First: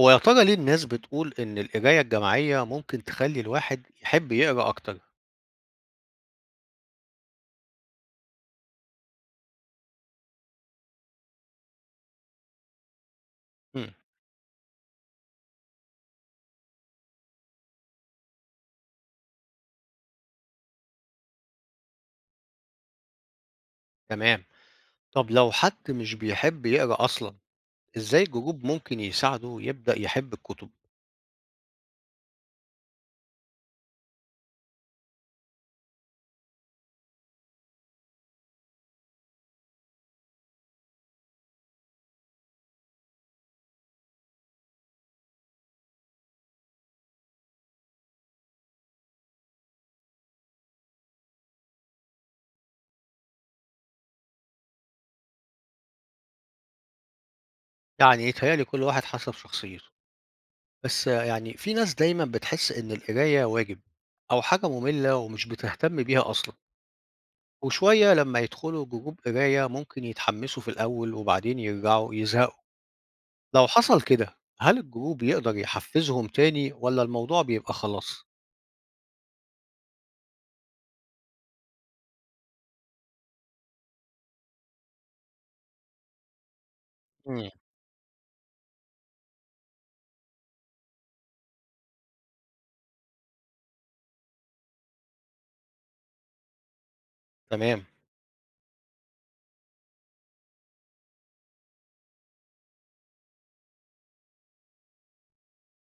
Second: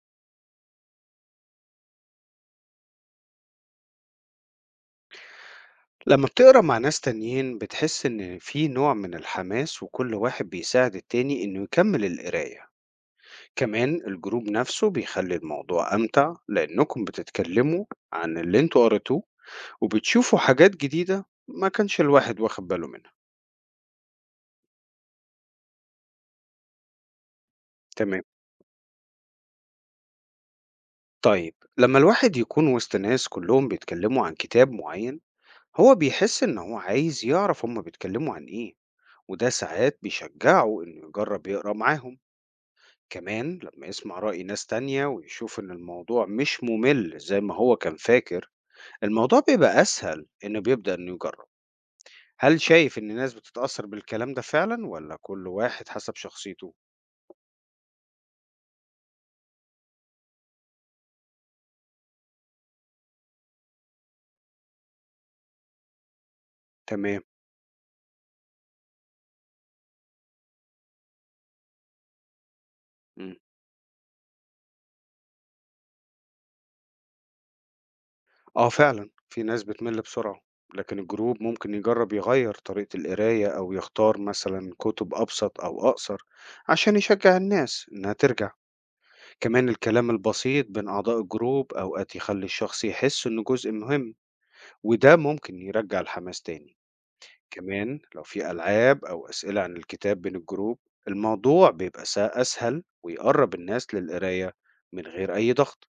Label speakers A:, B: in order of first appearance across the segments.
A: هو يا ترى ليه الناس بتقول إن القراية الجماعية ممكن تخلي الواحد يحب يقرأ أكتر؟
B: لما بتقرا مع ناس تانيين بتحس إن في نوع من الحماس، وكل واحد بيساعد التاني إنه يكمل القراية.
A: امم.
B: كمان الجروب نفسه بيخلي الموضوع أمتع لأنكم بتتكلموا عن اللي انتوا قريتوه وبتشوفوا حاجات جديدة ما كانش الواحد واخد باله منها.
A: تمام، طب لو حد مش بيحب يقرأ أصلا، إزاي
B: تمام
A: الجروب ممكن يساعده يبدأ يحب الكتب؟
B: طيب لما الواحد يكون وسط ناس كلهم بيتكلموا عن كتاب معين، هو بيحس إن هو عايز يعرف هما بيتكلموا عن إيه، وده ساعات بيشجعه إنه يجرب يقرأ معاهم. كمان لما يسمع رأي ناس تانية ويشوف إن الموضوع مش ممل زي ما هو كان فاكر، الموضوع بيبقى أسهل، إنه بيبدأ إنه يجرب. هل شايف إن الناس بتتأثر بالكلام ده فعلا ولا كل واحد حسب شخصيته؟
A: يعني يتهيألي كل واحد حسب شخصيته، بس يعني في ناس دايما بتحس إن القراية واجب أو حاجة مملة ومش بتهتم بيها أصلا،
B: تمام.
A: وشوية لما يدخلوا جروب قراية ممكن يتحمسوا في الأول وبعدين يرجعوا يزهقوا.
B: مم.
A: لو حصل كده هل الجروب يقدر يحفزهم تاني والّا الموضوع بيبقى خلاص؟
B: آه فعلا في ناس بتمل بسرعة، لكن الجروب ممكن يجرب يغير طريقة القراية أو يختار مثلا كتب أبسط أو أقصر عشان يشجع
A: إمم،
B: الناس إنها ترجع. كمان الكلام البسيط بين أعضاء الجروب أوقات يخلي الشخص يحس إنه جزء مهم، وده ممكن يرجع الحماس تاني.
A: تمام،
B: كمان لو في ألعاب أو أسئلة عن الكتاب بين الجروب، الموضوع بيبقى أسهل ويقرب الناس للقراية من غير أي ضغط.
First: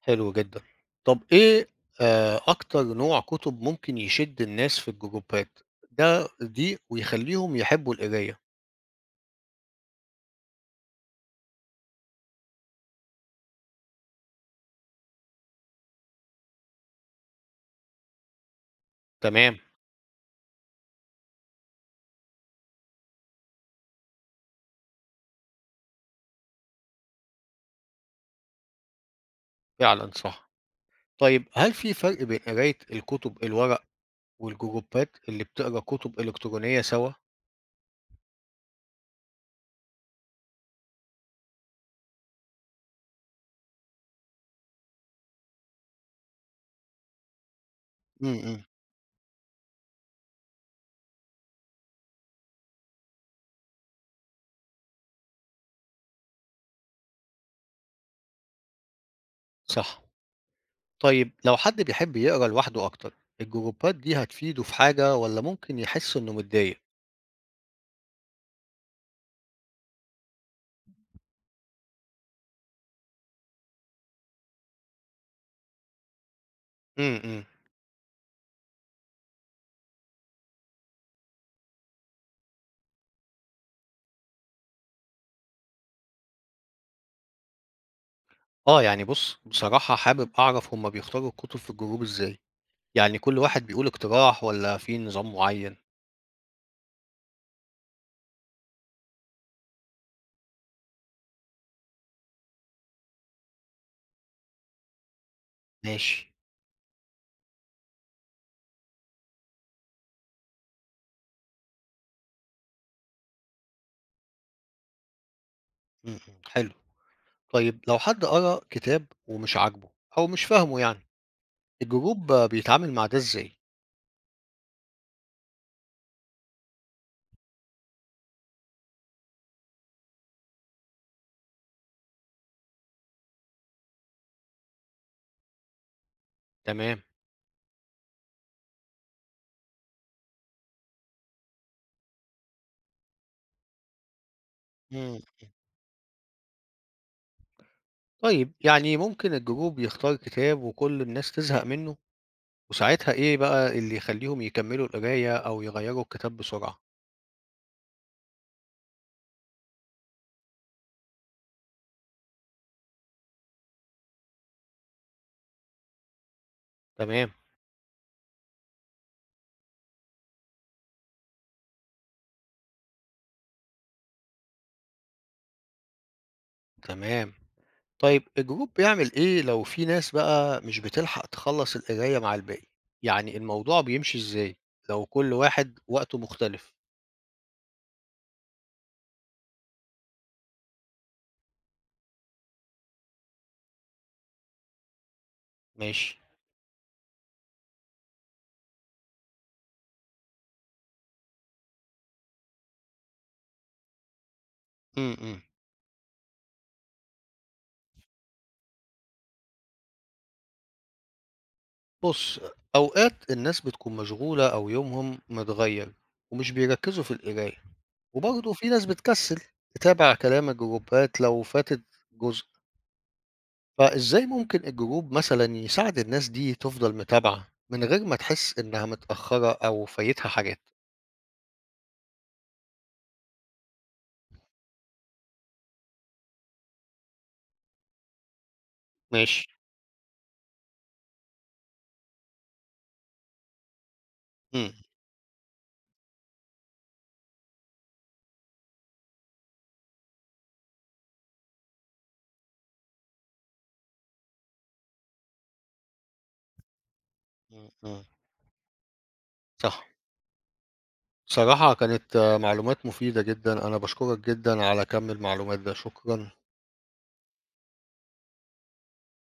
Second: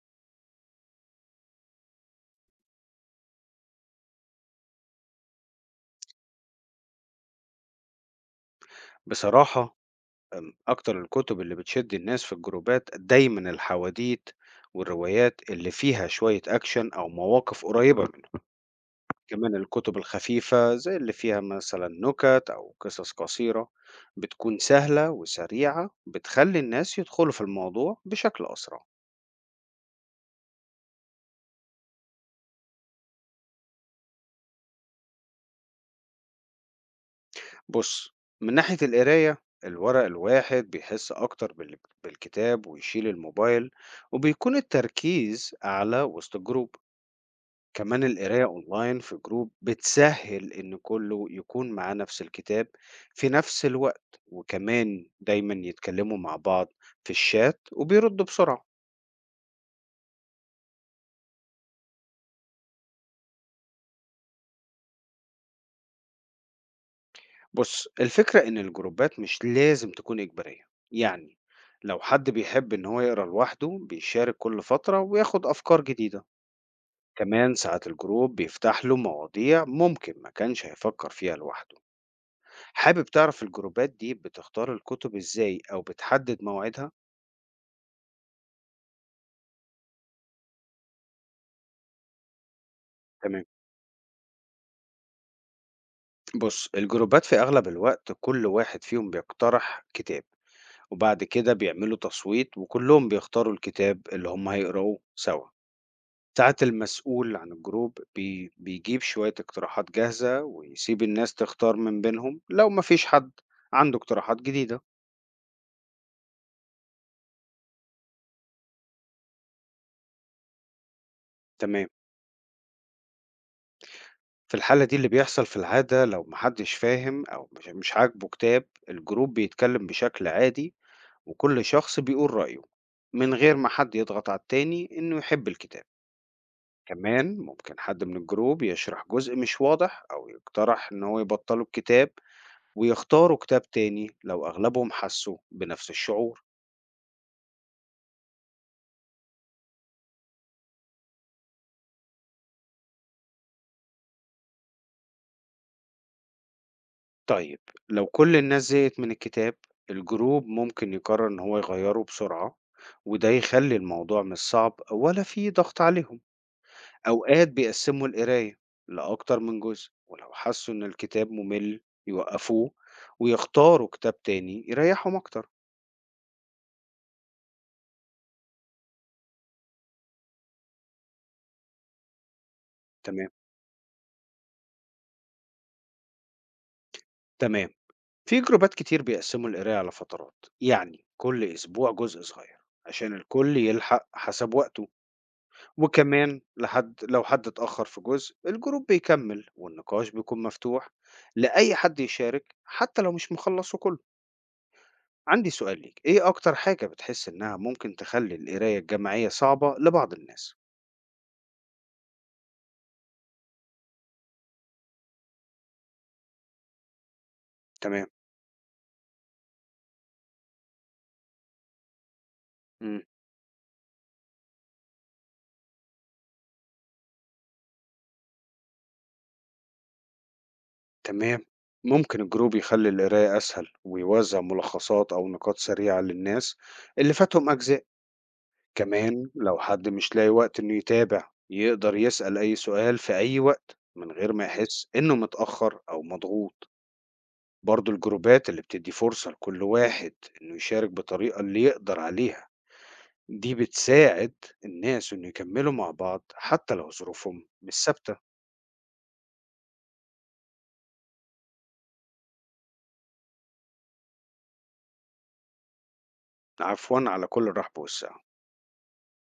A: حلو جدًا. طب إيه أكتر نوع كُتب ممكن يشد الناس في الجروبات دي ويخلّيهم يحبّوا القراية؟
B: بصراحة، أكتر الكتب اللي بتشد الناس في الجروبات دايما الحواديت والروايات اللي فيها شوية أكشن أو مواقف قريبة منه. كمان
A: تمام،
B: الكتب الخفيفة زي اللي فيها مثلا نكت أو قصص قصيرة بتكون سهلة وسريعة، بتخلي الناس يدخلوا في الموضوع بشكل أسرع.
A: فعلًا صح. طيب هل في فرق بين قراية الكُتب الورق والجروبات اللي بتقرا كُتب إلكترونية سوا؟
B: بص، من ناحية القراية الورق الواحد بيحس أكتر بالكتاب ويشيل الموبايل، وبيكون التركيز أعلى وسط الجروب. كمان
A: إمم،
B: القراية
A: إمم،
B: أونلاين في جروب بتسهل إن كله يكون معاه نفس الكتاب في نفس الوقت، وكمان دايما يتكلموا مع بعض في الشات وبيردوا بسرعة.
A: صح. طيب لو حد بيحب يقرا لوحده أكتر، الجروبات دي هتفيده في حاجة والّا ممكن يحس إنه متضايق؟
B: بص، الفكرة إن الجروبات مش لازم تكون إجبارية يعني. لو حد بيحب إن هو يقرأ لوحده بيشارك كل فترة وياخد أفكار جديدة.
A: إمم، إمم.
B: كمان ساعات الجروب بيفتح له مواضيع ممكن ما كانش هيفكر فيها لوحده. حابب تعرف الجروبات دي بتختار الكتب ازاي او بتحدد مواعيدها؟
A: آه، يعني بُص، بصراحة حابب أعرف هُم بيختاروا الكتب في الجروب إزاي، يعني كل
B: تمام.
A: واحد بيقول اقتراح والّا في نظام معيّن؟
B: بص، الجروبات في اغلب الوقت كل واحد فيهم بيقترح كتاب، وبعد كده بيعملوا تصويت وكلهم بيختاروا الكتاب اللي هم هيقرأوه سوا.
A: ماشي،
B: ساعات المسؤول عن الجروب بيجيب شوية اقتراحات جاهزة ويسيب الناس تختار من بينهم لو مفيش حد عنده اقتراحات جديدة.
A: إمم، إمم، حلو. طيب لو حد قرا كتاب ومش عاجبه أو مش فاهمه يعني،
B: تمام.
A: الجروب بيتعامل مع ده إزاي؟
B: في الحالة دي اللي بيحصل في العادة، لو محدش فاهم أو مش عاجبه كتاب، الجروب بيتكلم بشكل عادي وكل شخص بيقول رأيه من غير ما حد يضغط على التاني إنه يحب الكتاب.
A: تمام.
B: كمان ممكن حد من الجروب يشرح جزء مش واضح أو يقترح إن هو يبطلوا الكتاب ويختاروا كتاب تاني لو أغلبهم
A: إمم.
B: حسوا بنفس الشعور.
A: طيب، يعني ممكن الجروب يختار كتاب وكل الناس تزهق منه، وساعتها إيه بقى اللي يخلّيهم يكمّلوا القراية أو يغيّروا الكتاب بسرعة؟
B: طيب، لو كل الناس زهقت من الكتاب، الجروب ممكن يقرر إن هو يغيره بسرعة، وده يخلي الموضوع مش صعب ولا فيه ضغط عليهم.
A: تمام،
B: أوقات بيقسّموا القراية لأكتر من جزء، ولو حسّوا إن الكتاب مُمِل يوقّفوه ويختاروا كتاب تاني يريّحهم أكتر.
A: تمام. طيب الجروب بيعمل إيه لو في ناس بقى مش بتلحق تخلّص القراية مع الباقي؟
B: تمام،
A: يعني الموضوع بيمشي إزاي لو كل واحد وقته مختلف؟
B: تمام. في جروبات كتير بيقسّموا القراية على فترات، يعني كل أسبوع جزء صغير عشان الكل يلحق حسب وقته،
A: ماشي،
B: وكمان لحد لو حد اتأخّر في جزء، الجروب بيكمّل والنقاش بيكون مفتوح لأي حد يشارك حتى لو مش مخلّصه كُلّه.
A: إمم، إمم.
B: عندي سؤال ليك: ايه اكتر حاجة بتحس انها ممكن تخلي القراية الجماعية صعبة لبعض الناس؟
A: بُص، أوقات الناس بتكون مشغولة أو يومهم متغيّر ومش بيركّزوا في القراية،
B: تمام.
A: وبرضه في ناس بتكسّل تتابع كلام الجروبات لو فاتت جزء،
B: مم.
A: فإزاي ممكن الجروب مثلًا يساعد الناس دي تفضل متابعة من غير ما تحس إنها متأخّرة أو فايتها حاجات؟
B: تمام، ممكن الجروب يخلي القراية اسهل ويوزع ملخصات او نقاط سريعة للناس اللي فاتهم اجزاء. كمان
A: ماشي.
B: لو حد مش لاقي وقت انه يتابع، يقدر يسأل اي سؤال في اي وقت من غير ما
A: إمم،
B: يحس انه متأخر او مضغوط. برضو الجروبات اللي بتدي فرصة لكل واحد انه يشارك بطريقة اللي يقدر عليها دي بتساعد الناس إنه يكمّلوا مع بعض حتى لو ظروفهم
A: إمم،
B: مش
A: إمم.
B: ثابتة.
A: صح. بصراحة كانت معلومات مفيدة جدًا، أنا باشكرك جدًا على كَم المعلومات ده، شكرًا.
B: عفوًا، على كل الرحب والسعة.